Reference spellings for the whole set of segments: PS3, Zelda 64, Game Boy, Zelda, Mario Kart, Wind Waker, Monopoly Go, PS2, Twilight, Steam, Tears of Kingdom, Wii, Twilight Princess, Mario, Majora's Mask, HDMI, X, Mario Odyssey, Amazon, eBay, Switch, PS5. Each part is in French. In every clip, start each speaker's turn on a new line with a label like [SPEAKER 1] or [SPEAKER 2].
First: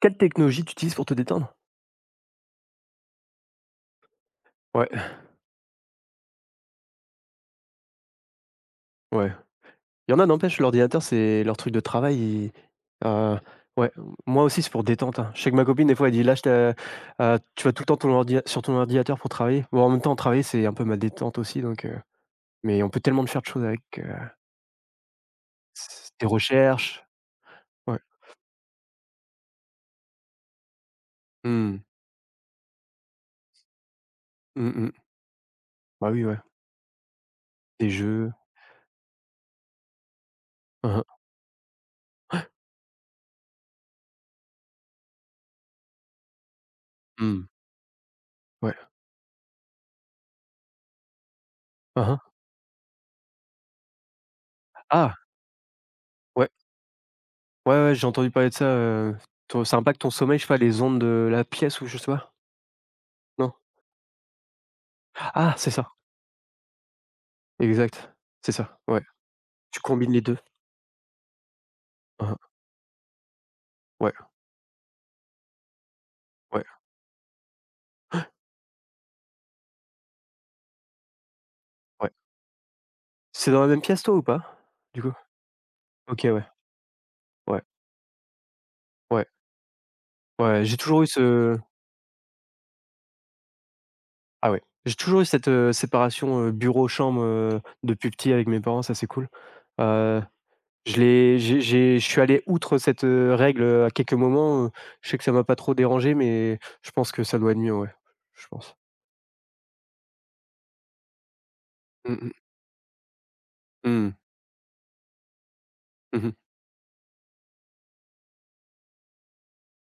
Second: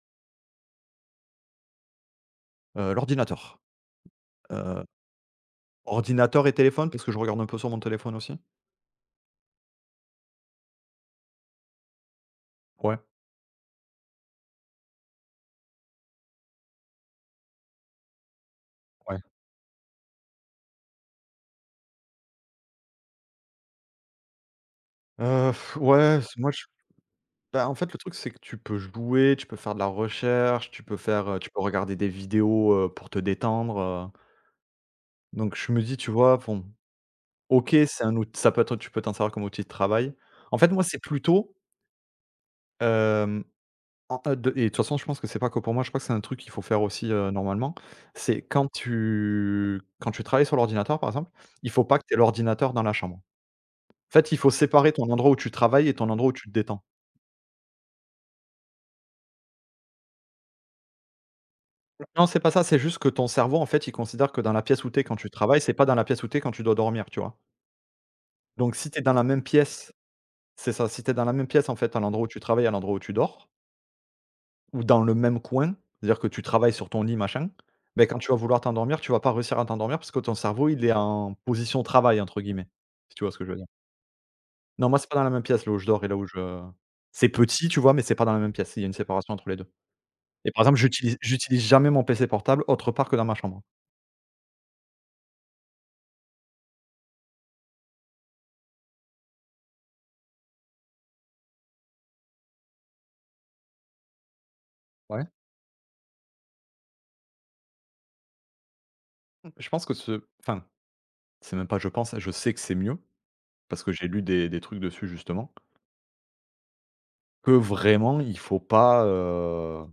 [SPEAKER 1] Quelle technologie tu utilises pour te détendre?
[SPEAKER 2] L'ordinateur. Heu,
[SPEAKER 1] Ouais,
[SPEAKER 2] Ordinateur et téléphone, OK, parce que je regarde un peu sur mon téléphone aussi.
[SPEAKER 1] ouais. Il y en a, n'empêche, l'ordinateur, c'est leur truc de travail, ils
[SPEAKER 2] Ouais,
[SPEAKER 1] heu, ouais, moi aussi, c'est pour détente, hein. Je sais que ma copine, des fois, elle dit: «Lâche, je te tu vas tout le temps ton ordi sur ton
[SPEAKER 2] ouais.
[SPEAKER 1] ordinateur pour travailler». Bon, en même temps, travailler, c'est un peu ma détente aussi, donc mais on peut tellement de faire de choses avec, s
[SPEAKER 2] Ouais,
[SPEAKER 1] des
[SPEAKER 2] c moi je
[SPEAKER 1] recherches.
[SPEAKER 2] bah, En fait, le
[SPEAKER 1] Ouais.
[SPEAKER 2] truc, c'est que tu peux jouer, tu peux faire de la recherche, tu peux faire, tu peux
[SPEAKER 1] Mmh.
[SPEAKER 2] regarder des vidéos, pour te détendre,
[SPEAKER 1] Mmh mh.
[SPEAKER 2] donc je me dis, tu
[SPEAKER 1] Bah oui,
[SPEAKER 2] vois,
[SPEAKER 1] ouais.
[SPEAKER 2] bon, OK,
[SPEAKER 1] Des
[SPEAKER 2] c'est un
[SPEAKER 1] jeux.
[SPEAKER 2] out ça peut être tu peux t'en servir comme outil de travail. En fait, moi,
[SPEAKER 1] Hein
[SPEAKER 2] c'est
[SPEAKER 1] hein.
[SPEAKER 2] plutôt. En de et de toute façon, je pense que c'est pas que pour moi, je crois que c'est un truc qu'il faut faire aussi,
[SPEAKER 1] Mmh.
[SPEAKER 2] normalement. C'est quand
[SPEAKER 1] Ouais.
[SPEAKER 2] tu quand tu travailles sur l'ordinateur, par exemple, il faut pas
[SPEAKER 1] Hein
[SPEAKER 2] que tu aies
[SPEAKER 1] hein.
[SPEAKER 2] l'ordinateur dans la chambre. En fait, il faut séparer ton
[SPEAKER 1] Ah!
[SPEAKER 2] endroit où tu travailles et ton endroit où tu
[SPEAKER 1] Ouais.
[SPEAKER 2] te détends.
[SPEAKER 1] Ouais, ouais, j'ai entendu parler de ça, ton ça impacte ton sommeil, je sais pas, les ondes de la pièce ou je sais
[SPEAKER 2] Non,
[SPEAKER 1] pas?
[SPEAKER 2] c'est pas ça, c'est juste que ton
[SPEAKER 1] Non?
[SPEAKER 2] cerveau, en fait, il considère que dans la pièce où tu es quand tu
[SPEAKER 1] Ah,
[SPEAKER 2] travailles,
[SPEAKER 1] c'est
[SPEAKER 2] c'est pas
[SPEAKER 1] ça.
[SPEAKER 2] dans la pièce où tu es quand tu dois dormir, tu vois?
[SPEAKER 1] Exact, c'est
[SPEAKER 2] Donc
[SPEAKER 1] ça,
[SPEAKER 2] si t'es
[SPEAKER 1] ouais.
[SPEAKER 2] dans la même
[SPEAKER 1] Tu
[SPEAKER 2] pièce,
[SPEAKER 1] combines les 2.
[SPEAKER 2] c'est ça. Si t'es dans la même pièce, en fait, à l'endroit où
[SPEAKER 1] Mmh.
[SPEAKER 2] tu travailles, à l'endroit où tu dors.
[SPEAKER 1] Ouais,
[SPEAKER 2] Ou dans le même coin, c'est-à-dire que tu
[SPEAKER 1] ouais,
[SPEAKER 2] travailles sur ton lit machin, beh, quand tu vas vouloir t'endormir, tu vas pas réussir à t'endormir parce que ton cerveau, il est en «position
[SPEAKER 1] ouais.
[SPEAKER 2] travail» entre guillemets, si tu vois ce que je
[SPEAKER 1] C'est
[SPEAKER 2] veux
[SPEAKER 1] dans
[SPEAKER 2] dire?
[SPEAKER 1] la même pièce toi ou pas?
[SPEAKER 2] Non, moi,
[SPEAKER 1] Du
[SPEAKER 2] c'est
[SPEAKER 1] coup?
[SPEAKER 2] pas dans la même pièce là où je dors et là
[SPEAKER 1] OK,
[SPEAKER 2] où je
[SPEAKER 1] ouais,
[SPEAKER 2] c'est
[SPEAKER 1] ouais,
[SPEAKER 2] petit, tu vois? Mais c'est pas dans la même pièce, il y a une
[SPEAKER 1] ouais,
[SPEAKER 2] séparation entre les 2. Et par
[SPEAKER 1] ouais, j'ai
[SPEAKER 2] exemple,
[SPEAKER 1] toujours eu
[SPEAKER 2] j'utilise
[SPEAKER 1] ce
[SPEAKER 2] j'utilise jamais mon PC portable autre part que dans ma chambre.
[SPEAKER 1] ah ouais, j'ai toujours eu cette, séparation, bureau-chambre, depuis petit avec mes parents, ça c'est cool. Heu, je l'ai j'ai je suis allé outre cette, règle, à quelques moments, je sais que
[SPEAKER 2] Ouais.
[SPEAKER 1] ça m'a pas trop dérangé, mais je pense que ça doit être mieux, ouais, je pense.
[SPEAKER 2] Je pense que ce enfin, c'est même pas je pense,
[SPEAKER 1] Mmh
[SPEAKER 2] je
[SPEAKER 1] mh.
[SPEAKER 2] sais que c'est mieux parce
[SPEAKER 1] Mmh
[SPEAKER 2] que j'ai
[SPEAKER 1] mh.
[SPEAKER 2] lu des trucs dessus justement,
[SPEAKER 1] Mmh mh.
[SPEAKER 2] que vraiment il faut pas,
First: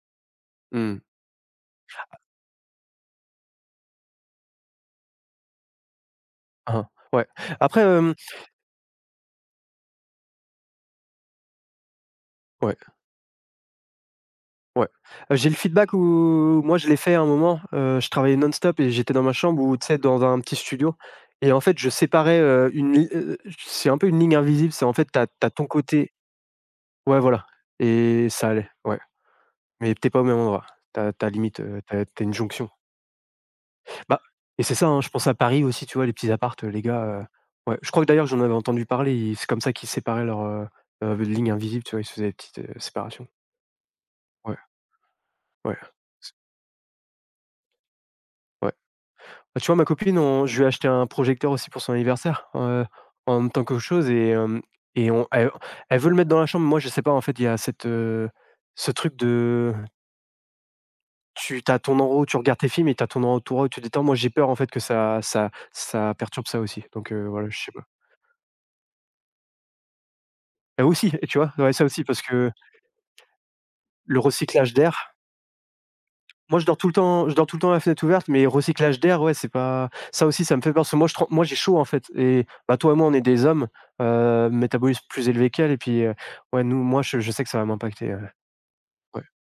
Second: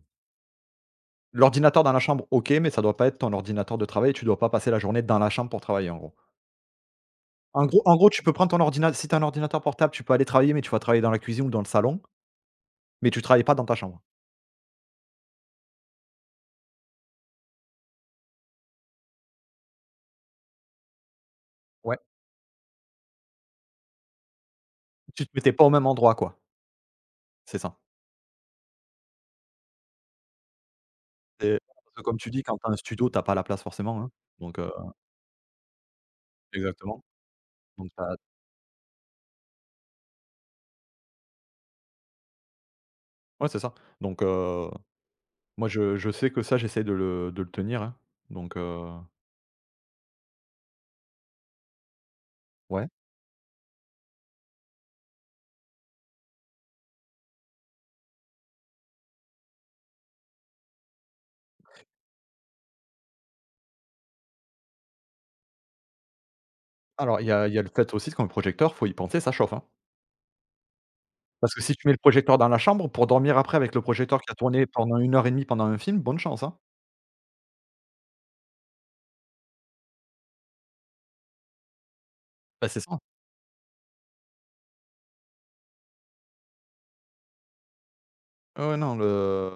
[SPEAKER 1] Mmh.
[SPEAKER 2] l'ordinateur dans la chambre, OK, mais ça doit pas être ton ordinateur de travail et tu dois pas passer la journée dans la chambre pour travailler, en gros.
[SPEAKER 1] Hein, ouais.
[SPEAKER 2] En gros
[SPEAKER 1] Après,
[SPEAKER 2] en gros,
[SPEAKER 1] hem
[SPEAKER 2] tu peux prendre ton ordinateur. Si tu as un ordinateur portable, tu peux aller travailler, mais tu vas travailler dans la cuisine ou dans le salon,
[SPEAKER 1] ouais.
[SPEAKER 2] mais tu travailles pas dans ta chambre.
[SPEAKER 1] Ouais. J'ai le feedback où moi je l'ai fait à un moment, je travaillais non-stop et j'étais dans ma chambre ou tu sais dans un petit studio et en fait je
[SPEAKER 2] Ouais.
[SPEAKER 1] séparais, une li c'est un peu une ligne invisible, c'est en fait
[SPEAKER 2] Tu
[SPEAKER 1] t'as
[SPEAKER 2] te
[SPEAKER 1] as
[SPEAKER 2] mettais pas
[SPEAKER 1] ton
[SPEAKER 2] au même
[SPEAKER 1] côté
[SPEAKER 2] endroit, quoi.
[SPEAKER 1] ouais voilà
[SPEAKER 2] C'est ça.
[SPEAKER 1] et ça allait, ouais, mais t'es pas au même endroit. T'as
[SPEAKER 2] C'est
[SPEAKER 1] limite,
[SPEAKER 2] parce que comme
[SPEAKER 1] tu as
[SPEAKER 2] tu
[SPEAKER 1] une
[SPEAKER 2] dis, quand tu
[SPEAKER 1] jonction.
[SPEAKER 2] as un studio, tu pas la place forcément, hein,
[SPEAKER 1] Bah
[SPEAKER 2] donc
[SPEAKER 1] et c'est ça, hein, je pense à Paris aussi, tu vois, les petits appartes, les gars,
[SPEAKER 2] exactement,
[SPEAKER 1] ouais,
[SPEAKER 2] donc
[SPEAKER 1] je
[SPEAKER 2] tu
[SPEAKER 1] crois que d'ailleurs j'en avais entendu parler, ils c'est comme ça qu'ils séparaient leur lignes invisibles, tu vois? Ils se faisaient des petites, séparations.
[SPEAKER 2] ouais, c'est ça, donc
[SPEAKER 1] Ouais,
[SPEAKER 2] moi,
[SPEAKER 1] ouais,
[SPEAKER 2] je sais que ça, j'essaie de le tenir, hein, donc
[SPEAKER 1] ouais. Bah, tu vois, ma copine, on je lui ai acheté un projecteur aussi pour son anniversaire,
[SPEAKER 2] ouais.
[SPEAKER 1] en même temps que autre chose et hem et on elle elle veut le mettre dans la chambre. Moi, je sais pas, en fait, il y a cette, ce truc de: tu as ton endroit où tu regardes tes films et tu as ton endroit où tu détends. Moi, j'ai peur, en fait, que ça perturbe ça aussi donc
[SPEAKER 2] Alors, il y a
[SPEAKER 1] voilà,
[SPEAKER 2] il y
[SPEAKER 1] je
[SPEAKER 2] a le
[SPEAKER 1] sais pas.
[SPEAKER 2] fait aussi que quand le projecteur, faut y penser, ça chauffe, hein.
[SPEAKER 1] Elle aussi, et tu
[SPEAKER 2] Parce
[SPEAKER 1] vois?
[SPEAKER 2] que si
[SPEAKER 1] Ouais, ça
[SPEAKER 2] tu mets le
[SPEAKER 1] aussi parce
[SPEAKER 2] projecteur dans
[SPEAKER 1] que
[SPEAKER 2] la chambre, pour dormir après avec le projecteur
[SPEAKER 1] le
[SPEAKER 2] qui a tourné
[SPEAKER 1] recyclage
[SPEAKER 2] pendant une
[SPEAKER 1] d'air.
[SPEAKER 2] heure et demie pendant un film, bonne chance, hein.
[SPEAKER 1] Moi, je dors tout le temps je dors tout le temps la fenêtre ouverte, mais recyclage d'air, ouais, c'est pas ça aussi, ça me fait peur parce que moi je trem moi, j'ai chaud, en fait et
[SPEAKER 2] Bah,
[SPEAKER 1] bah,
[SPEAKER 2] c'est
[SPEAKER 1] toi et
[SPEAKER 2] ça.
[SPEAKER 1] moi, on est des hommes, métabolisme plus élevé qu'elle, et puis, ouais, nous moi, je sais que ça va m'impacter,
[SPEAKER 2] Ouais, ouais, non,
[SPEAKER 1] ouais,
[SPEAKER 2] le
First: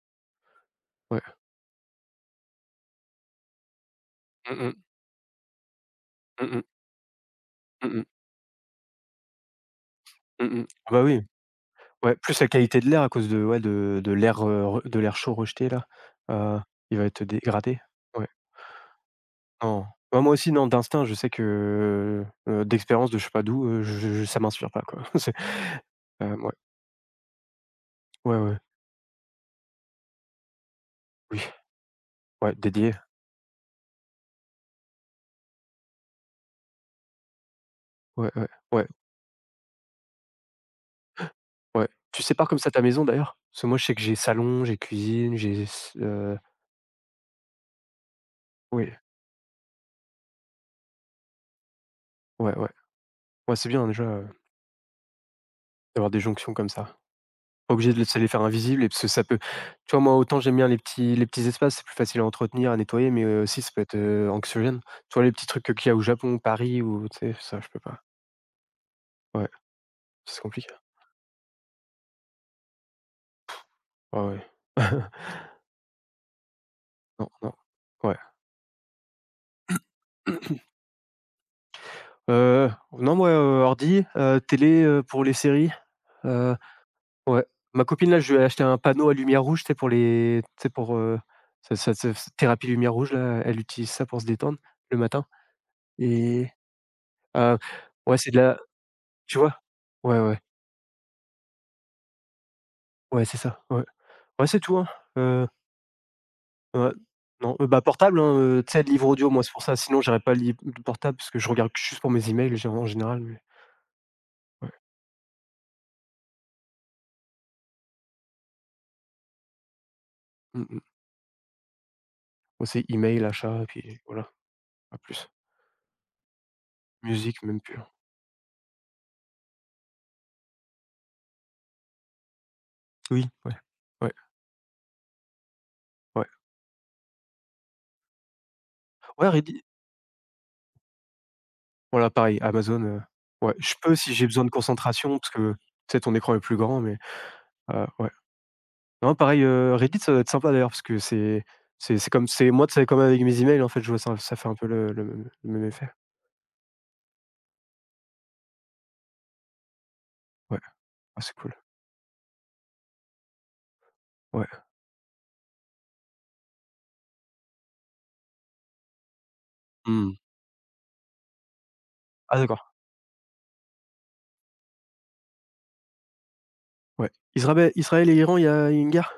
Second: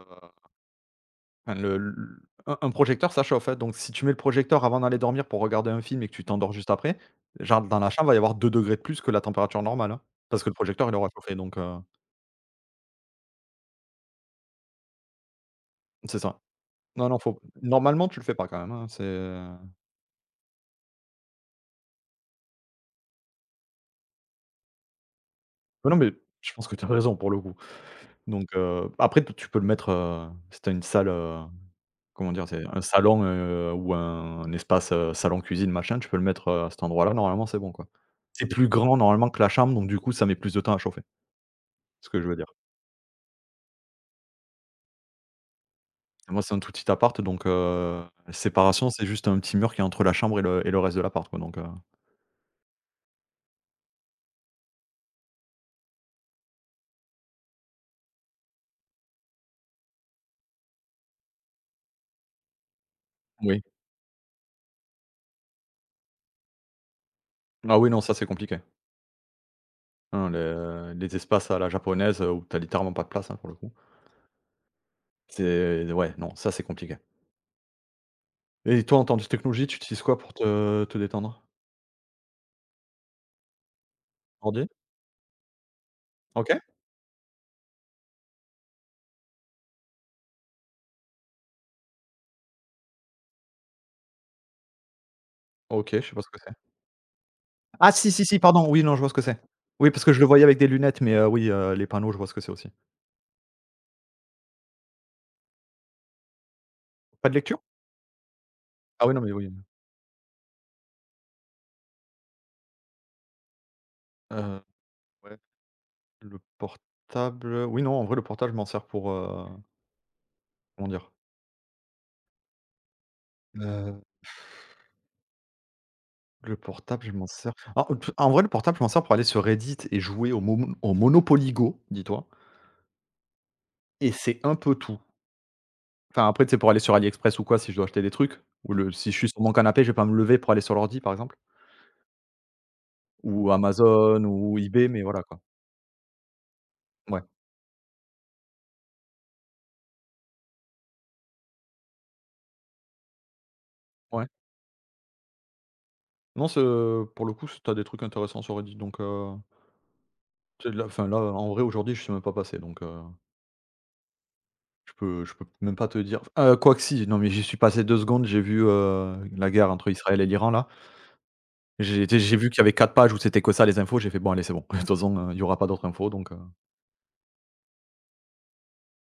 [SPEAKER 1] ouais.
[SPEAKER 2] enfin, le l un projecteur, ça chauffe, hein, donc si tu mets le
[SPEAKER 1] Mmh
[SPEAKER 2] projecteur avant
[SPEAKER 1] mh.
[SPEAKER 2] d'aller dormir pour regarder un film et que tu t'endors
[SPEAKER 1] Mmh mh.
[SPEAKER 2] juste après, genre dans la
[SPEAKER 1] Mmh mh.
[SPEAKER 2] chambre, il va y avoir 2 degrés de plus que la température normale, hein, parce que le
[SPEAKER 1] Mmh.
[SPEAKER 2] projecteur,
[SPEAKER 1] Ah
[SPEAKER 2] il
[SPEAKER 1] bah,
[SPEAKER 2] aura
[SPEAKER 1] oui,
[SPEAKER 2] chauffé, donc
[SPEAKER 1] ouais, plus la qualité de l'air à cause de ouais, de l'air, re de l'air chaud rejeté là,
[SPEAKER 2] c'est ça.
[SPEAKER 1] heu, il va
[SPEAKER 2] Non, non,
[SPEAKER 1] être
[SPEAKER 2] faut
[SPEAKER 1] dégradé.
[SPEAKER 2] normalement, tu le
[SPEAKER 1] Ouais,
[SPEAKER 2] fais pas quand même, hein. c'est
[SPEAKER 1] non. Bah, moi aussi, non, d'instinct, je sais que, d'expérience de je sais pas d'où, je ça m'inspire pas, quoi. C'est,
[SPEAKER 2] Non, non, mais je
[SPEAKER 1] ouais,
[SPEAKER 2] pense que tu as raison pour le coup,
[SPEAKER 1] ouais,
[SPEAKER 2] donc
[SPEAKER 1] ouais, oui.
[SPEAKER 2] après, tu peux le mettre, si tu as une salle, comment dire?
[SPEAKER 1] Ouais,
[SPEAKER 2] C'est un
[SPEAKER 1] dédié.
[SPEAKER 2] salon, ou un espace, salon cuisine machin, tu peux le mettre, à cet endroit-là, normalement c'est bon quoi.
[SPEAKER 1] Ouais,
[SPEAKER 2] C'est
[SPEAKER 1] ouais,
[SPEAKER 2] plus
[SPEAKER 1] ouais,
[SPEAKER 2] grand normalement que la chambre, donc du coup ça met plus de temps à chauffer,
[SPEAKER 1] ouais.
[SPEAKER 2] c'est ce que
[SPEAKER 1] Tu
[SPEAKER 2] je veux dire.
[SPEAKER 1] sépares comme ça ta maison d'ailleurs? Parce que moi je sais que j'ai salon, j'ai cuisine, j'ai s
[SPEAKER 2] Et moi, c'est un tout petit appart, donc séparation,
[SPEAKER 1] oui,
[SPEAKER 2] c'est juste un petit mur qui est entre la chambre et le reste de l'appart, quoi, donc
[SPEAKER 1] ouais, ouais. Ouais, c'est bien déjà, d'avoir des jonctions comme ça. Pas obligé de laisser les faire invisibles et parce que ça peut... tu vois, moi autant j'aime bien les petits espaces, c'est plus facile à entretenir, à nettoyer, mais,
[SPEAKER 2] oui.
[SPEAKER 1] aussi ça peut être, anxiogène. Tu vois les petits trucs, qu'il y a au Japon, Paris ou tu sais, ça je
[SPEAKER 2] Ah
[SPEAKER 1] peux
[SPEAKER 2] oui
[SPEAKER 1] pas.
[SPEAKER 2] non, ça c'est compliqué.
[SPEAKER 1] Ouais,
[SPEAKER 2] Non,
[SPEAKER 1] c'est compliqué.
[SPEAKER 2] le les espaces à la japonaise, où tu as littéralement pas de place, hein, pour le coup.
[SPEAKER 1] Ouais, ouais.
[SPEAKER 2] C'est Ouais, non, ça c'est compliqué.
[SPEAKER 1] Non, non. Ouais.
[SPEAKER 2] Et toi, en termes de technologie, tu utilises quoi pour te détendre?
[SPEAKER 1] Non moi, ordi,
[SPEAKER 2] Ordi?
[SPEAKER 1] télé, pour les séries.
[SPEAKER 2] OK.
[SPEAKER 1] Ouais. Ma copine là, je lui ai acheté un panneau à lumière rouge, tu sais pour les tu sais pour, ça ça ça f thérapie lumière rouge là, elle utilise ça pour se détendre le matin
[SPEAKER 2] OK, je sais pas ce que
[SPEAKER 1] et
[SPEAKER 2] c'est.
[SPEAKER 1] heu,
[SPEAKER 2] Ah si,
[SPEAKER 1] ouais
[SPEAKER 2] si,
[SPEAKER 1] c'est de
[SPEAKER 2] si,
[SPEAKER 1] la
[SPEAKER 2] pardon, oui, non, je vois ce que
[SPEAKER 1] tu
[SPEAKER 2] c'est.
[SPEAKER 1] vois?
[SPEAKER 2] Oui, parce que je
[SPEAKER 1] Ouais,
[SPEAKER 2] le
[SPEAKER 1] ouais,
[SPEAKER 2] voyais avec des lunettes, mais oui, les panneaux, je vois ce que c'est aussi.
[SPEAKER 1] ouais c'est ça, ouais. Ouais c'est tout, hein, heu, ouais.
[SPEAKER 2] Pas de
[SPEAKER 1] Non,
[SPEAKER 2] lecture?
[SPEAKER 1] bah portable, hein, tu sais
[SPEAKER 2] Ah
[SPEAKER 1] livre
[SPEAKER 2] oui, non,
[SPEAKER 1] audio
[SPEAKER 2] mais
[SPEAKER 1] moi
[SPEAKER 2] oui,
[SPEAKER 1] c'est pour ça, sinon j'aurais pas le livre portable parce que je regarde juste pour mes emails gé en général, mais...
[SPEAKER 2] heu,
[SPEAKER 1] Ouais.
[SPEAKER 2] ouais, le portable, oui, non, en vrai, le portable, je m'en sers pour,
[SPEAKER 1] Mmh mh.
[SPEAKER 2] comment dire?
[SPEAKER 1] Moi c'est email, achat et puis
[SPEAKER 2] Heu,
[SPEAKER 1] voilà, pas plus.
[SPEAKER 2] le portable, je m'en
[SPEAKER 1] Musique
[SPEAKER 2] sers
[SPEAKER 1] même plus, hein.
[SPEAKER 2] en vrai, le portable, je m'en sers pour aller sur Reddit et jouer au Monopoly Go, dis-toi,
[SPEAKER 1] Oui, ouais.
[SPEAKER 2] et
[SPEAKER 1] Ouais.
[SPEAKER 2] c'est un peu tout.
[SPEAKER 1] Ouais.
[SPEAKER 2] Enfin, après, tu sais, pour aller sur AliExpress ou quoi, si je dois acheter des trucs ou le si je
[SPEAKER 1] Ouais,
[SPEAKER 2] suis sur mon
[SPEAKER 1] Ready
[SPEAKER 2] canapé, je vais pas me lever pour aller sur l'ordi, par exemple,
[SPEAKER 1] voilà pareil, Amazon,
[SPEAKER 2] ou
[SPEAKER 1] ouais, je peux si
[SPEAKER 2] Amazon
[SPEAKER 1] j'ai besoin de
[SPEAKER 2] ou eBay, mais
[SPEAKER 1] concentration
[SPEAKER 2] voilà,
[SPEAKER 1] parce
[SPEAKER 2] quoi.
[SPEAKER 1] que, peut-être ton écran est plus grand mais
[SPEAKER 2] Ouais,
[SPEAKER 1] ouais. Non pareil, Reddit ça doit être sympa d'ailleurs parce que c'est comme c'est moi, c'est comme avec mes emails en fait, je vois ça
[SPEAKER 2] ouais.
[SPEAKER 1] ça fait un peu le même effet.
[SPEAKER 2] Non, c'est, pour le coup, c tu des trucs intéressants sur Reddit, donc
[SPEAKER 1] Ouais,
[SPEAKER 2] tu sais, là, enfin, là,
[SPEAKER 1] ah c'est
[SPEAKER 2] en
[SPEAKER 1] cool.
[SPEAKER 2] vrai, aujourd'hui, je suis même pas passé, donc
[SPEAKER 1] Ouais.
[SPEAKER 2] je peux même pas te dire. Quoi que si, non, mais j'y suis passé 2 secondes, j'ai vu, la guerre entre
[SPEAKER 1] Mmh.
[SPEAKER 2] Israël et l'Iran là. J'ai
[SPEAKER 1] Ah
[SPEAKER 2] vu qu'il
[SPEAKER 1] d'accord,
[SPEAKER 2] y avait 4 pages où c'était que ça les infos, j'ai fait: «Bon allez, c'est bon, de toute façon, il y aura pas d'autres infos», donc
[SPEAKER 1] ouais. Israël et Iran, il y a une guerre?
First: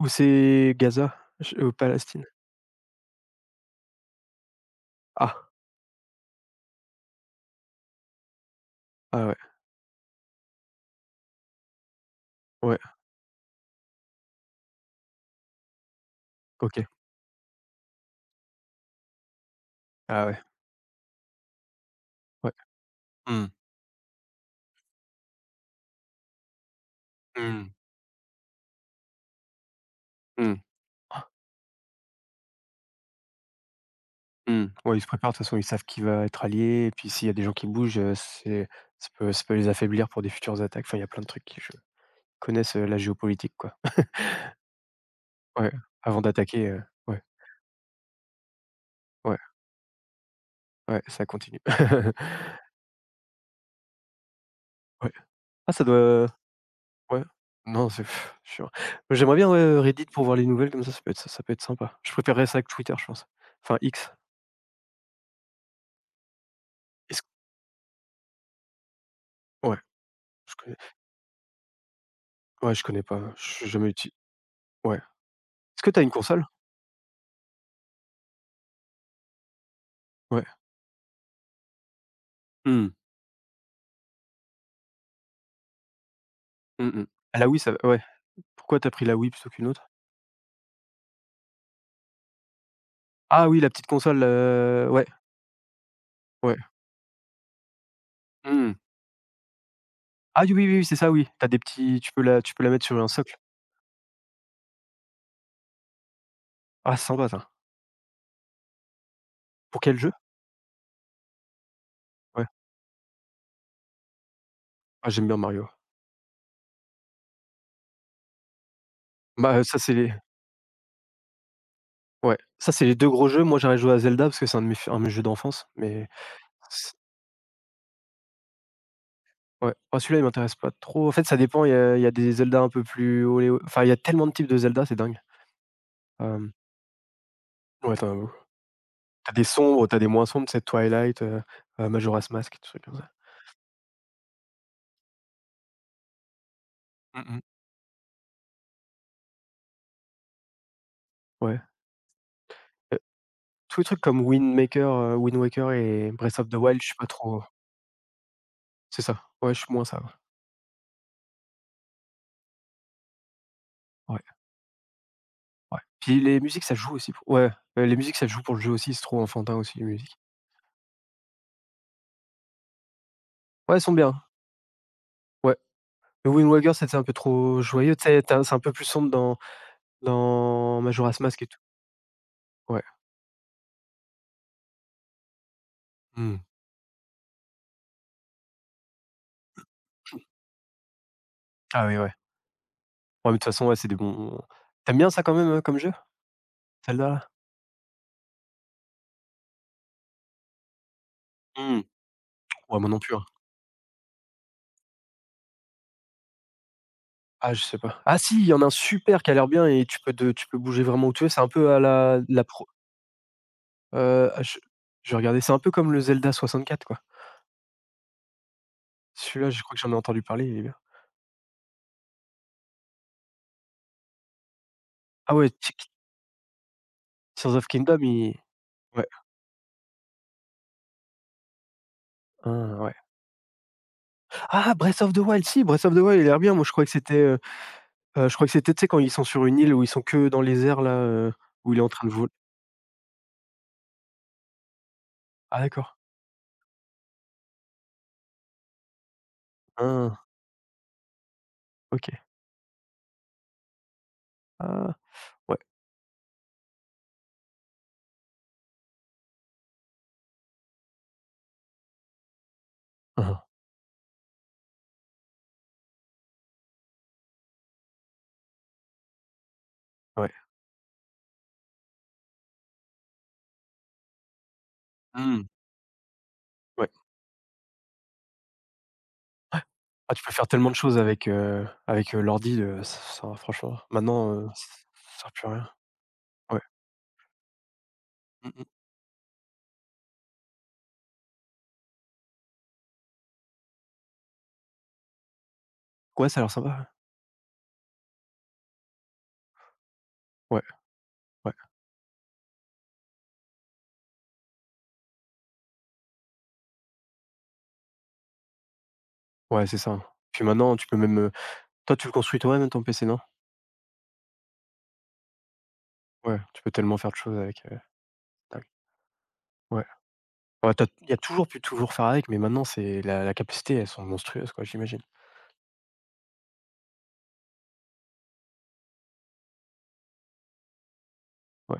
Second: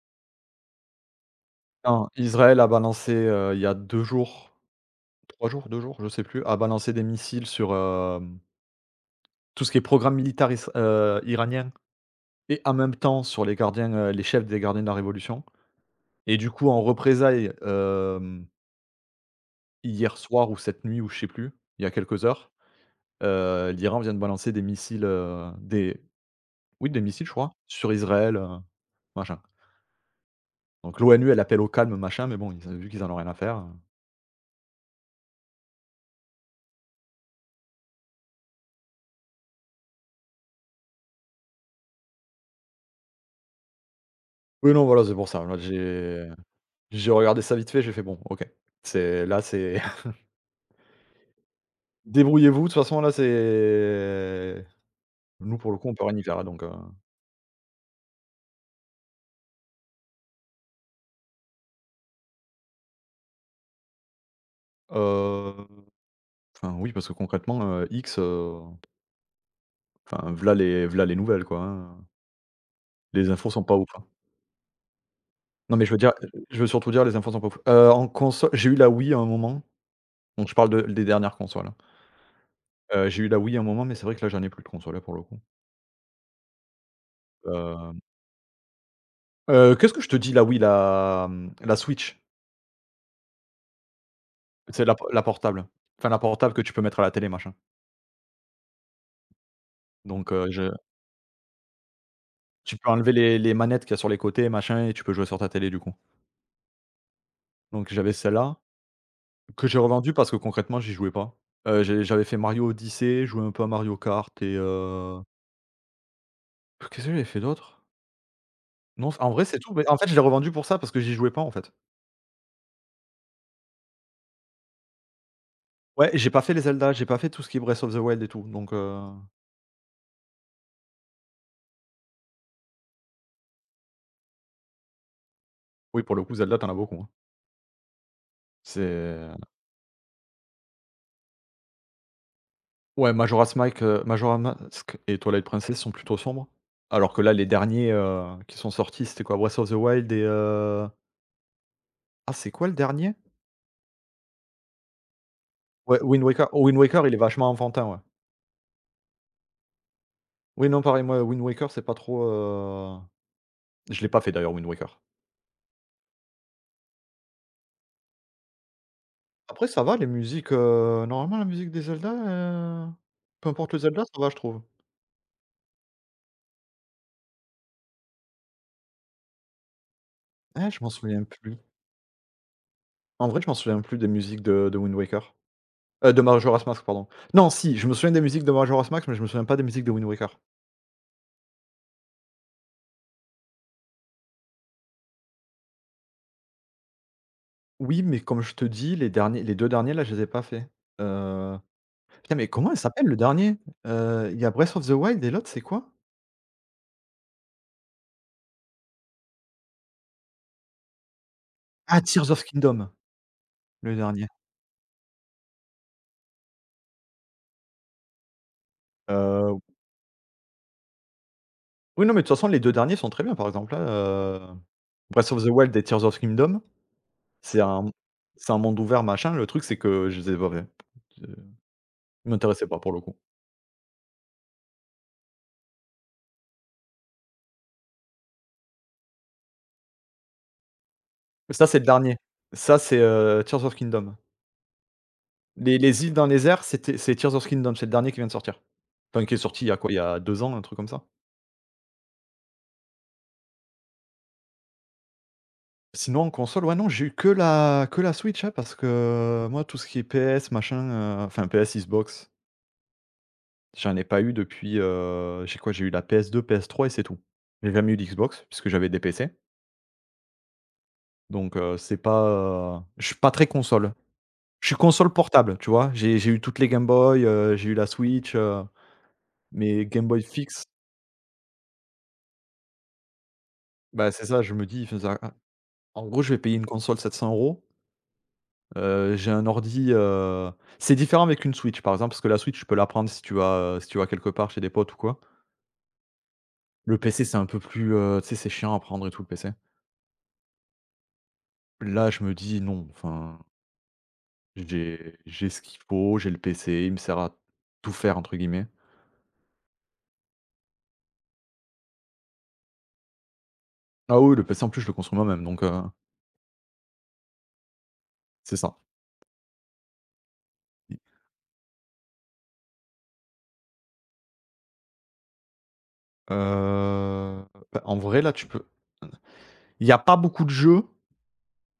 [SPEAKER 1] Ou c'est Gaza? Je ou
[SPEAKER 2] non,
[SPEAKER 1] Palestine?
[SPEAKER 2] Israël a balancé, il y a 2 jours,
[SPEAKER 1] Ah,
[SPEAKER 2] 3 jours, 2 jours, je sais plus, a balancé des missiles sur,
[SPEAKER 1] ah ouais,
[SPEAKER 2] tout ce qui est programme militaire is iranien et en
[SPEAKER 1] ouais,
[SPEAKER 2] même temps sur les gardiens, les chefs des gardiens de la révolution. Et du coup, en
[SPEAKER 1] OK.
[SPEAKER 2] représailles, hier
[SPEAKER 1] Ah ouais,
[SPEAKER 2] soir ou cette nuit ou je sais plus, il y a quelques heures,
[SPEAKER 1] ouais. Mmh.
[SPEAKER 2] l'Iran vient de balancer des missiles, des oui, des missiles, je crois,
[SPEAKER 1] Mmh.
[SPEAKER 2] sur Israël, machin.
[SPEAKER 1] Mmh.
[SPEAKER 2] Donc l'ONU, elle appelle au calme, machin, mais bon, ils ont vu qu'ils en ont rien à faire.
[SPEAKER 1] Mmh. Ouais, ils se préparent de toute façon, ils savent qui va être allié et puis s'il y a des gens qui bougent, c'est... ça peut les affaiblir pour des futures attaques. Enfin, il y a plein de trucs qui je connaissent, la géopolitique, quoi.
[SPEAKER 2] Oui, non, voilà, c'est pour ça. Là,
[SPEAKER 1] Ouais, avant d'attaquer,
[SPEAKER 2] j'ai
[SPEAKER 1] ouais,
[SPEAKER 2] regardé ça vite fait, j'ai fait: «Bon, OK, c'est
[SPEAKER 1] ouais,
[SPEAKER 2] là, c'est
[SPEAKER 1] ouais, ça continue.
[SPEAKER 2] débrouillez-vous, de toute façon, là, c'est
[SPEAKER 1] Ouais.
[SPEAKER 2] nous, pour
[SPEAKER 1] Ah
[SPEAKER 2] le
[SPEAKER 1] ça
[SPEAKER 2] coup, on peut rien y
[SPEAKER 1] doit...
[SPEAKER 2] faire, là, donc».
[SPEAKER 1] ouais. Non, c'est pff, sûr. Mais j'aimerais bien, ouais, Reddit pour voir les nouvelles comme ça, ça peut être sympa. Je préférerais ça que Twitter, je pense. Enfin X.
[SPEAKER 2] Heu, enfin, oui, parce que
[SPEAKER 1] Est-ce
[SPEAKER 2] concrètement, X,
[SPEAKER 1] ouais,
[SPEAKER 2] enfin,
[SPEAKER 1] je
[SPEAKER 2] voilà
[SPEAKER 1] connais
[SPEAKER 2] les voilà les nouvelles, quoi, hein.
[SPEAKER 1] ouais, je connais
[SPEAKER 2] Les
[SPEAKER 1] pas,
[SPEAKER 2] infos sont
[SPEAKER 1] j'ai
[SPEAKER 2] pas ouf,
[SPEAKER 1] jamais
[SPEAKER 2] hein.
[SPEAKER 1] utilisé ouais.
[SPEAKER 2] Non,
[SPEAKER 1] Est-ce
[SPEAKER 2] mais
[SPEAKER 1] que tu as une console?
[SPEAKER 2] je veux surtout dire les infos sont pas ouf. En console, j'ai eu la Wii à un moment,
[SPEAKER 1] Ouais.
[SPEAKER 2] donc je parle de des dernières consoles, hein.
[SPEAKER 1] Mmh.
[SPEAKER 2] J'ai eu la Wii à un moment, mais c'est vrai que là, j'en ai plus de console, là, pour le coup.
[SPEAKER 1] Mmh mh. La Wii ça va-...
[SPEAKER 2] Hem,
[SPEAKER 1] ouais. Pourquoi t'as pris la Wii plutôt qu'une autre?
[SPEAKER 2] Qu'est-ce que je te dis? La Wii, la Switch,
[SPEAKER 1] Ah oui, la petite console,
[SPEAKER 2] c'est la
[SPEAKER 1] ouais,
[SPEAKER 2] po la portable. Enfin, la portable
[SPEAKER 1] ouais.
[SPEAKER 2] que tu peux mettre à la télé, machin.
[SPEAKER 1] Mmh.
[SPEAKER 2] Donc
[SPEAKER 1] Ah oui, oui,
[SPEAKER 2] je
[SPEAKER 1] oui, c'est ça, oui. t'as des petits tu peux la
[SPEAKER 2] tu
[SPEAKER 1] mettre
[SPEAKER 2] peux
[SPEAKER 1] sur un
[SPEAKER 2] enlever
[SPEAKER 1] socle.
[SPEAKER 2] les manettes qu'il y a sur les côtés, machin, et tu peux jouer sur ta télé, du coup.
[SPEAKER 1] Ah, c'est sympa ça.
[SPEAKER 2] Donc j'avais celle-là, que j'ai
[SPEAKER 1] Pour quel jeu?
[SPEAKER 2] revendue parce que concrètement, j'y jouais pas. J'avais fait
[SPEAKER 1] Ouais.
[SPEAKER 2] Mario Odyssey, joué un peu à Mario Kart, et
[SPEAKER 1] Ah, j'aime bien Mario.
[SPEAKER 2] qu'est-ce que j'avais fait d'autre? Non, en vrai,
[SPEAKER 1] Bah,
[SPEAKER 2] c'est tout,
[SPEAKER 1] ça,
[SPEAKER 2] mais
[SPEAKER 1] c'est
[SPEAKER 2] en fait, je
[SPEAKER 1] les
[SPEAKER 2] l'ai revendu pour ça parce que j'y jouais pas, en fait.
[SPEAKER 1] ouais, ça, c'est les 2 gros jeux. Moi, j'aurais joué à Zelda parce que c'est un de mes jeux d'enfance, mais
[SPEAKER 2] Ouais, j'ai pas fait les
[SPEAKER 1] c
[SPEAKER 2] Zelda, j'ai pas fait tout ce qui est Breath of the Wild et tout, donc
[SPEAKER 1] ouais. Oh, celui-là, il m'intéresse pas trop. En fait, ça dépend, il y a des Zelda un peu plus olé o enfin, il y a tellement de types de Zelda, c'est dingue.
[SPEAKER 2] oui, pour le coup,
[SPEAKER 1] Hem,
[SPEAKER 2] Zelda, t'en as beaucoup, hein.
[SPEAKER 1] ouais, t'as as
[SPEAKER 2] C'est
[SPEAKER 1] des sombres, t'as des moins sombres, tu sais, Twilight, Majora's Mask, des trucs comme ça.
[SPEAKER 2] Ouais, Majora's Mask et Twilight Princess sont plutôt sombres, alors que
[SPEAKER 1] Mmh
[SPEAKER 2] là,
[SPEAKER 1] mh.
[SPEAKER 2] les derniers, qui sont sortis, c'était quoi? Breath of the Wild et
[SPEAKER 1] Ouais.
[SPEAKER 2] ah, c'est quoi le dernier?
[SPEAKER 1] Tous les trucs comme Wind Waker
[SPEAKER 2] Ouais,
[SPEAKER 1] et
[SPEAKER 2] Wind
[SPEAKER 1] Breath
[SPEAKER 2] Waker.
[SPEAKER 1] of the
[SPEAKER 2] Oh, Wind
[SPEAKER 1] Wild, je suis
[SPEAKER 2] Waker,
[SPEAKER 1] pas
[SPEAKER 2] il est
[SPEAKER 1] trop...
[SPEAKER 2] vachement enfantin, ouais.
[SPEAKER 1] c'est ça, ouais, je suis moins ça, ouais.
[SPEAKER 2] Oui, non, pareil, moi, Wind Waker, c'est pas trop. Je l'ai pas
[SPEAKER 1] Ouais,
[SPEAKER 2] fait d'ailleurs, Wind Waker.
[SPEAKER 1] ouais. Puis les musiques, ça joue aussi, pour-... ouais, les musiques, ça joue pour le jeu aussi, c'est trop enfantin
[SPEAKER 2] Après,
[SPEAKER 1] aussi
[SPEAKER 2] ça
[SPEAKER 1] les
[SPEAKER 2] va, les
[SPEAKER 1] musiques.
[SPEAKER 2] musiques, normalement, la musique des Zelda, peu importe
[SPEAKER 1] Ouais,
[SPEAKER 2] le
[SPEAKER 1] elles sont
[SPEAKER 2] Zelda,
[SPEAKER 1] bien,
[SPEAKER 2] ça va, je trouve.
[SPEAKER 1] ouais. Le Wind Waker, c'était un peu trop joyeux, tu sais? Tu c'est un peu plus sombre dans
[SPEAKER 2] Ah, je m'en
[SPEAKER 1] Majora's
[SPEAKER 2] souviens
[SPEAKER 1] Mask et
[SPEAKER 2] plus.
[SPEAKER 1] tout, ouais.
[SPEAKER 2] En vrai, je m'en souviens plus des musiques de Wind Waker. De
[SPEAKER 1] Mmh.
[SPEAKER 2] Majora's Mask, pardon. Non, si, je me souviens des musiques de Majora's Mask, mais je me souviens pas des musiques de Wind Waker.
[SPEAKER 1] Ah oui, ouais. Ouais, mais de toute façon, ouais, c'est des bons... T'aimes bien ça quand même, comme jeu? Zelda?
[SPEAKER 2] Oui, mais comme je te dis, les 2 derniers, là, je les ai pas faits. Heu,
[SPEAKER 1] Mmh.
[SPEAKER 2] Putain, mais comment il
[SPEAKER 1] Ouais, moi non
[SPEAKER 2] s'appelle
[SPEAKER 1] plus,
[SPEAKER 2] le
[SPEAKER 1] hein.
[SPEAKER 2] dernier? Il y a Breath of the Wild et l'autre, c'est quoi?
[SPEAKER 1] Ah, je sais pas. Ah si, il y en a un super qui a l'air bien et tu peux bouger vraiment où tu veux, c'est un peu à
[SPEAKER 2] Ah,
[SPEAKER 1] la
[SPEAKER 2] Tears of
[SPEAKER 1] la pro
[SPEAKER 2] Kingdom, le dernier.
[SPEAKER 1] Heu, ah je je vais c'est un peu comme le Zelda 64 quoi. Celui-là,
[SPEAKER 2] Heu,
[SPEAKER 1] je crois que j'en ai entendu parler, il est bien.
[SPEAKER 2] oui, non, mais de toute façon, les 2 derniers sont très bien, par exemple, là, Breath
[SPEAKER 1] Ah
[SPEAKER 2] of the
[SPEAKER 1] ouais,
[SPEAKER 2] Wild et Tears of Kingdom,
[SPEAKER 1] Tears
[SPEAKER 2] c'est
[SPEAKER 1] of
[SPEAKER 2] un
[SPEAKER 1] Kingdom, il...
[SPEAKER 2] c'est un monde ouvert,
[SPEAKER 1] ouais,
[SPEAKER 2] machin. Le truc, c'est que je les ai pas faits. Je ils m'intéressaient pas,
[SPEAKER 1] hein,
[SPEAKER 2] pour
[SPEAKER 1] ouais.
[SPEAKER 2] le coup.
[SPEAKER 1] Ah Breath of the Wild, si, Breath of the Wild, il a l'air bien. Moi, je croyais que c'était, je croyais que c'était, tu sais, quand ils sont sur une île où ils sont que dans les airs là,
[SPEAKER 2] Ça,
[SPEAKER 1] où
[SPEAKER 2] c'est
[SPEAKER 1] il est
[SPEAKER 2] le
[SPEAKER 1] en train de
[SPEAKER 2] dernier.
[SPEAKER 1] voler.
[SPEAKER 2] Ça, c'est Tears of Kingdom.
[SPEAKER 1] Ah
[SPEAKER 2] Les
[SPEAKER 1] d'accord.
[SPEAKER 2] les îles dans les airs, c'est Tears of Kingdom, c'est le dernier qui vient de sortir. Enfin, qui est sorti il y a quoi? Il y
[SPEAKER 1] Hein,
[SPEAKER 2] a 2 ans, un truc comme ça.
[SPEAKER 1] OK. Ah ouais.
[SPEAKER 2] Sinon, en console, ouais, non, j'ai eu que la Switch, hein, parce que moi, tout ce qui est PS, machin, enfin PS, Xbox,
[SPEAKER 1] Hein, hein,
[SPEAKER 2] j'en ai pas eu depuis, j'ai quoi? J'ai eu la PS2, PS3 et c'est tout. J'ai jamais eu d'Xbox puisque j'avais des PC,
[SPEAKER 1] ouais.
[SPEAKER 2] donc c'est pas, je suis pas très console. Je suis console
[SPEAKER 1] Mmh,
[SPEAKER 2] portable, tu vois? J'ai eu toutes les Game
[SPEAKER 1] ouais.
[SPEAKER 2] Boy, j'ai eu la Switch, mais Game
[SPEAKER 1] Ah,
[SPEAKER 2] Boy
[SPEAKER 1] tu peux faire
[SPEAKER 2] fixe.
[SPEAKER 1] tellement de choses avec, avec, l'ordi, ça ça franchement,
[SPEAKER 2] Bah, c'est
[SPEAKER 1] maintenant,
[SPEAKER 2] ça, je me dis, enfin,
[SPEAKER 1] ça sert plus à rien.
[SPEAKER 2] en gros, je vais payer
[SPEAKER 1] Ouais.
[SPEAKER 2] une console 700 €,
[SPEAKER 1] Mmh mh.
[SPEAKER 2] j'ai un ordi, c'est différent avec une Switch, par exemple, parce que la Switch, tu peux la prendre si tu vas, quelque part chez des potes ou quoi.
[SPEAKER 1] Ouais, ça a l'air sympa, ouais.
[SPEAKER 2] Le PC, c'est un peu plus, tu sais, c'est chiant à prendre et tout, le PC.
[SPEAKER 1] Ouais, ouais.
[SPEAKER 2] Là, je me dis: «Non, enfin, j'ai ce qu'il faut, j'ai le PC, il me sert à tout faire», entre guillemets.
[SPEAKER 1] Ouais, c'est ça. Puis maintenant, tu peux même, toi, tu le construis toi-même ton PC, non?
[SPEAKER 2] Ah oui, le PC, en plus, je le construis moi-même, donc
[SPEAKER 1] Ouais, tu peux tellement faire de choses avec,
[SPEAKER 2] c'est
[SPEAKER 1] dingue.
[SPEAKER 2] ça.
[SPEAKER 1] Ouais. Ouais, tu il y a toujours faire avec, mais maintenant, c'est la capacité, elles sont monstrueuses, quoi, j'imagine.
[SPEAKER 2] Heu, Bah, en vrai, là, tu peux il y a pas beaucoup de jeux
[SPEAKER 1] Ouais.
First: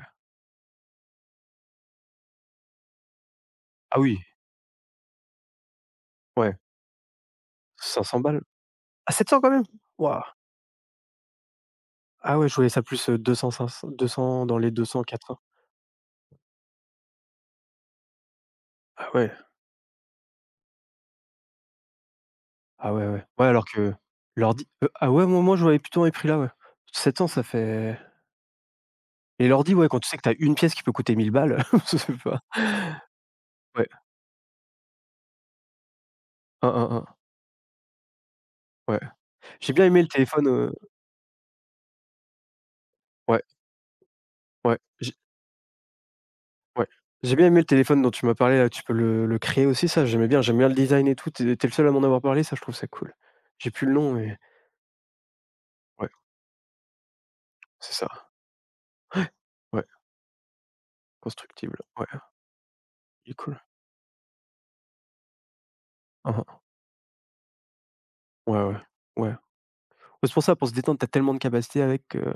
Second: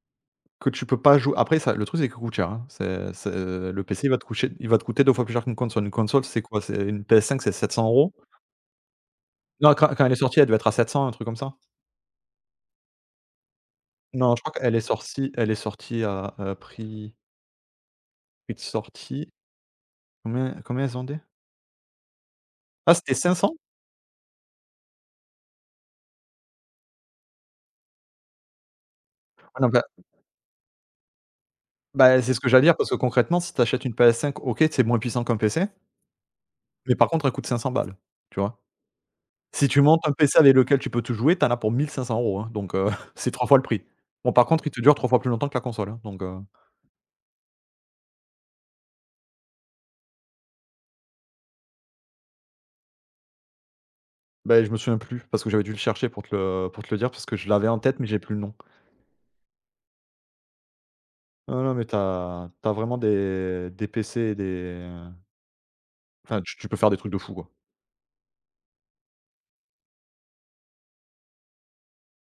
[SPEAKER 2] que tu peux pas jouer après ça. Le truc, c'est que coûte cher, hein. C'est Le
[SPEAKER 1] Ah
[SPEAKER 2] PC, il va
[SPEAKER 1] oui,
[SPEAKER 2] te coûter 2 fois plus cher qu'une console. Une console, c'est
[SPEAKER 1] ouais,
[SPEAKER 2] quoi? C'est une PS5, c'est sept cents
[SPEAKER 1] cinq
[SPEAKER 2] euros
[SPEAKER 1] cents balles. Ah 700 quand même?
[SPEAKER 2] Non, quand elle est
[SPEAKER 1] Waouh!
[SPEAKER 2] sortie, elle devait être à 700, un truc comme ça?
[SPEAKER 1] Ah ouais, je voyais ça plus, deux 200 deux
[SPEAKER 2] Non, je
[SPEAKER 1] 200
[SPEAKER 2] crois
[SPEAKER 1] dans les
[SPEAKER 2] qu'elle est sortie
[SPEAKER 1] 200-400.
[SPEAKER 2] elle est sortie à, prix de
[SPEAKER 1] Ah
[SPEAKER 2] sortie.
[SPEAKER 1] ouais.
[SPEAKER 2] Combien elles vendaient.
[SPEAKER 1] Ah
[SPEAKER 2] Ah,
[SPEAKER 1] ouais,
[SPEAKER 2] c'était
[SPEAKER 1] ouais. Ouais,
[SPEAKER 2] 500?
[SPEAKER 1] alors que l'ordi ah ouais, moi, je voyais plutôt dans les prix là, ouais. 700 ça fait... et
[SPEAKER 2] Ah non,
[SPEAKER 1] l'ordi,
[SPEAKER 2] bah
[SPEAKER 1] ouais, quand tu sais que t'as une pièce qui peut coûter 1 000 balles, je sais
[SPEAKER 2] bah, c'est ce
[SPEAKER 1] pas.
[SPEAKER 2] que j'allais dire parce que concrètement, si tu achètes
[SPEAKER 1] Ouais.
[SPEAKER 2] une PS5, OK, c'est moins puissant qu'un PC,
[SPEAKER 1] un
[SPEAKER 2] mais par
[SPEAKER 1] hein.
[SPEAKER 2] contre, elle coûte 500 balles, tu vois?
[SPEAKER 1] Ouais.
[SPEAKER 2] Si
[SPEAKER 1] J'ai
[SPEAKER 2] tu
[SPEAKER 1] bien aimé
[SPEAKER 2] montes
[SPEAKER 1] le
[SPEAKER 2] un PC
[SPEAKER 1] téléphone,
[SPEAKER 2] avec lequel tu peux tout jouer, tu en as pour 1 500 €, hein, donc c'est
[SPEAKER 1] ouais,
[SPEAKER 2] 3 fois le prix. Bon, par contre, il
[SPEAKER 1] ouais,
[SPEAKER 2] te dure 3
[SPEAKER 1] j'ai
[SPEAKER 2] fois plus longtemps que la console, hein, donc
[SPEAKER 1] ouais. J'ai bien aimé le téléphone dont tu m'as parlé là, tu peux le créer aussi ça, j'aimais bien, j'aime bien le design et tout, t'es es le seul à m'en avoir parlé, ça je trouve ça cool. J'ai plus le nom mais
[SPEAKER 2] beh, je me souviens plus parce que j'avais dû le chercher
[SPEAKER 1] ouais,
[SPEAKER 2] pour te le dire parce que je l'avais en
[SPEAKER 1] c'est
[SPEAKER 2] tête, mais
[SPEAKER 1] ça,
[SPEAKER 2] j'ai plus le nom.
[SPEAKER 1] ouais,
[SPEAKER 2] Non, non,
[SPEAKER 1] constructible,
[SPEAKER 2] mais tu
[SPEAKER 1] ouais,
[SPEAKER 2] as tu as vraiment
[SPEAKER 1] il est cool.
[SPEAKER 2] des PC et des, enfin, tu
[SPEAKER 1] Mmh.
[SPEAKER 2] tu peux faire des trucs de fou, quoi.
[SPEAKER 1] Ouais, ouais, ouais. C'est pour ça, pour se détendre, t'as tellement de capacités avec que,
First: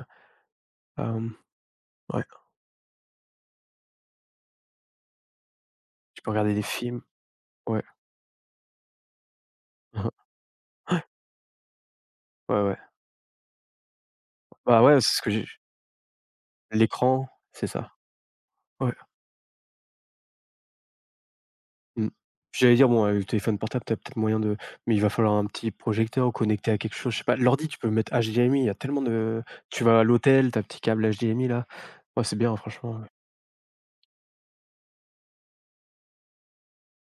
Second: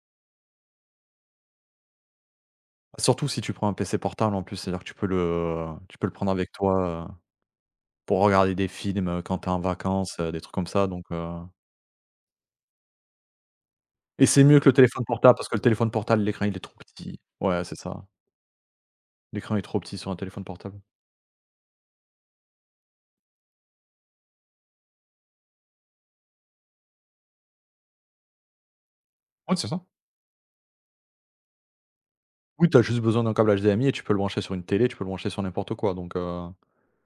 [SPEAKER 1] hem, ouais,
[SPEAKER 2] Surtout si tu prends un PC portable, en plus, c'est-à-dire que tu peux le
[SPEAKER 1] tu
[SPEAKER 2] prendre
[SPEAKER 1] peux
[SPEAKER 2] avec
[SPEAKER 1] regarder des films,
[SPEAKER 2] toi,
[SPEAKER 1] ouais.
[SPEAKER 2] pour regarder des films, quand tu es en
[SPEAKER 1] Mmh.
[SPEAKER 2] vacances, des trucs comme ça, donc
[SPEAKER 1] Ouais, ouais.
[SPEAKER 2] et c'est mieux que le
[SPEAKER 1] Bah, ouais,
[SPEAKER 2] téléphone
[SPEAKER 1] c'est ce que
[SPEAKER 2] portable
[SPEAKER 1] j'ai...
[SPEAKER 2] parce que le téléphone portable, l'écran, il est trop petit.
[SPEAKER 1] l'écran,
[SPEAKER 2] Ouais,
[SPEAKER 1] c'est
[SPEAKER 2] c'est
[SPEAKER 1] ça.
[SPEAKER 2] ça.
[SPEAKER 1] Ouais.
[SPEAKER 2] L'écran est trop petit sur un téléphone portable.
[SPEAKER 1] Mmh. J'allais dire, bon, le téléphone portable, t'as peut-être moyen de... mais il va falloir un petit projecteur ou connecté à quelque chose, je sais pas. L'ordi, tu peux le mettre HDMI, il y a tellement de...
[SPEAKER 2] Ouais, c'est ça.
[SPEAKER 1] tu vas à l'hôtel, t'as petit câble HDMI là. Ouais, c'est bien
[SPEAKER 2] Oui, tu as
[SPEAKER 1] franchement,
[SPEAKER 2] juste
[SPEAKER 1] ouais.
[SPEAKER 2] besoin d'un câble HDMI et tu peux le brancher sur une télé, tu peux le brancher sur n'importe quoi, donc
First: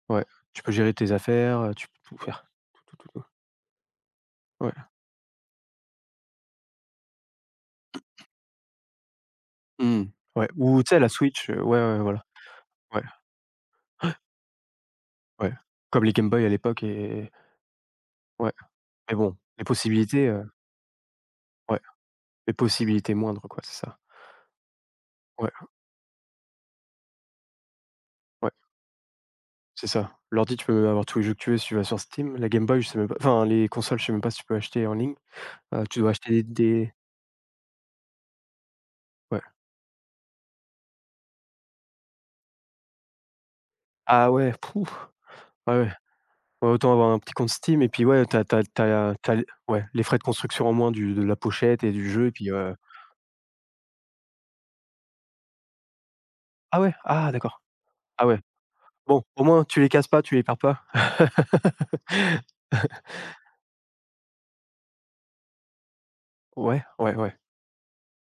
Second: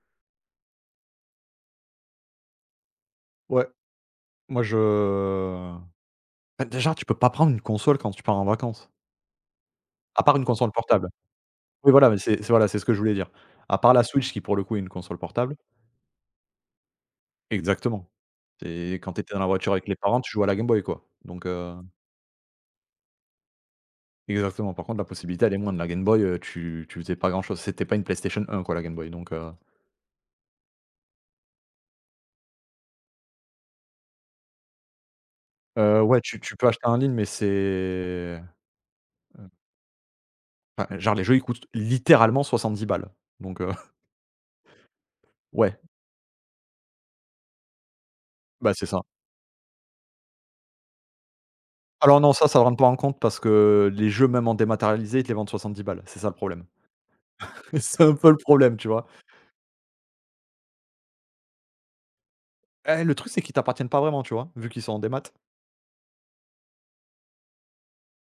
[SPEAKER 1] Ouais, tu peux gérer tes affaires, tu peux tout faire, tout, tout, tout.
[SPEAKER 2] ouais, moi
[SPEAKER 1] Ouais.
[SPEAKER 2] je bah, déjà, tu peux pas prendre une console quand tu pars en vacances,
[SPEAKER 1] Mmh.
[SPEAKER 2] à part une
[SPEAKER 1] Ouais,
[SPEAKER 2] console
[SPEAKER 1] ou tu sais
[SPEAKER 2] portable.
[SPEAKER 1] la Switch, ouais,
[SPEAKER 2] Oui,
[SPEAKER 1] ouais,
[SPEAKER 2] voilà, mais
[SPEAKER 1] voilà.
[SPEAKER 2] c'est voilà, c'est ce que je
[SPEAKER 1] Ouais,
[SPEAKER 2] voulais dire. À part la Switch qui, pour le coup, est une console
[SPEAKER 1] ouais.
[SPEAKER 2] portable.
[SPEAKER 1] Comme les Game Boy à l'époque et
[SPEAKER 2] Exactement.
[SPEAKER 1] ouais,
[SPEAKER 2] C'est quand
[SPEAKER 1] mais
[SPEAKER 2] tu étais
[SPEAKER 1] bon,
[SPEAKER 2] dans la
[SPEAKER 1] les
[SPEAKER 2] voiture avec les parents,
[SPEAKER 1] possibilités,
[SPEAKER 2] tu jouais à la Game Boy, quoi, donc
[SPEAKER 1] ouais, les possibilités moindres quoi, c'est ça.
[SPEAKER 2] exactement. Par contre, la possibilité,
[SPEAKER 1] Ouais,
[SPEAKER 2] elle est moindre. La Game Boy, tu faisais pas grand-chose. C'était pas une PlayStation
[SPEAKER 1] ouais.
[SPEAKER 2] 1, quoi, la Game Boy, donc
[SPEAKER 1] C'est ça. L'ordi, tu peux avoir tous les jeux que tu veux si tu vas sur Steam. La Game Boy, je sais même pas... enfin les consoles, je sais même pas si tu peux acheter en ligne. Tu dois
[SPEAKER 2] ouais,
[SPEAKER 1] acheter
[SPEAKER 2] tu
[SPEAKER 1] des
[SPEAKER 2] tu peux acheter en ligne, mais c'est...
[SPEAKER 1] ouais.
[SPEAKER 2] Enfin, genre les jeux, ils coûtent littéralement 70 balles, donc
[SPEAKER 1] Ah ouais, pouf! Ouais,
[SPEAKER 2] ouais,
[SPEAKER 1] ouais. Ouais, autant avoir un petit compte Steam et puis ouais,
[SPEAKER 2] bah, c'est ça.
[SPEAKER 1] t'as. L ouais, les frais de construction en moins du de la pochette et du
[SPEAKER 2] Alors
[SPEAKER 1] jeu et
[SPEAKER 2] non, ça,
[SPEAKER 1] puis,
[SPEAKER 2] ça rentre pas en compte parce que les jeux, même en dématérialisé, ils te les vendent 70 balles, c'est ça le problème.
[SPEAKER 1] ah ouais? Ah d'accord.
[SPEAKER 2] C'est un
[SPEAKER 1] Ah
[SPEAKER 2] peu le
[SPEAKER 1] ouais.
[SPEAKER 2] problème, tu vois?
[SPEAKER 1] Bon, au moins tu les casses pas, tu les perds pas.
[SPEAKER 2] Eh, le truc, c'est qu'ils t'appartiennent pas vraiment, tu vois? Vu qu'ils sont en démat.
[SPEAKER 1] Ouais, ouais, ouais.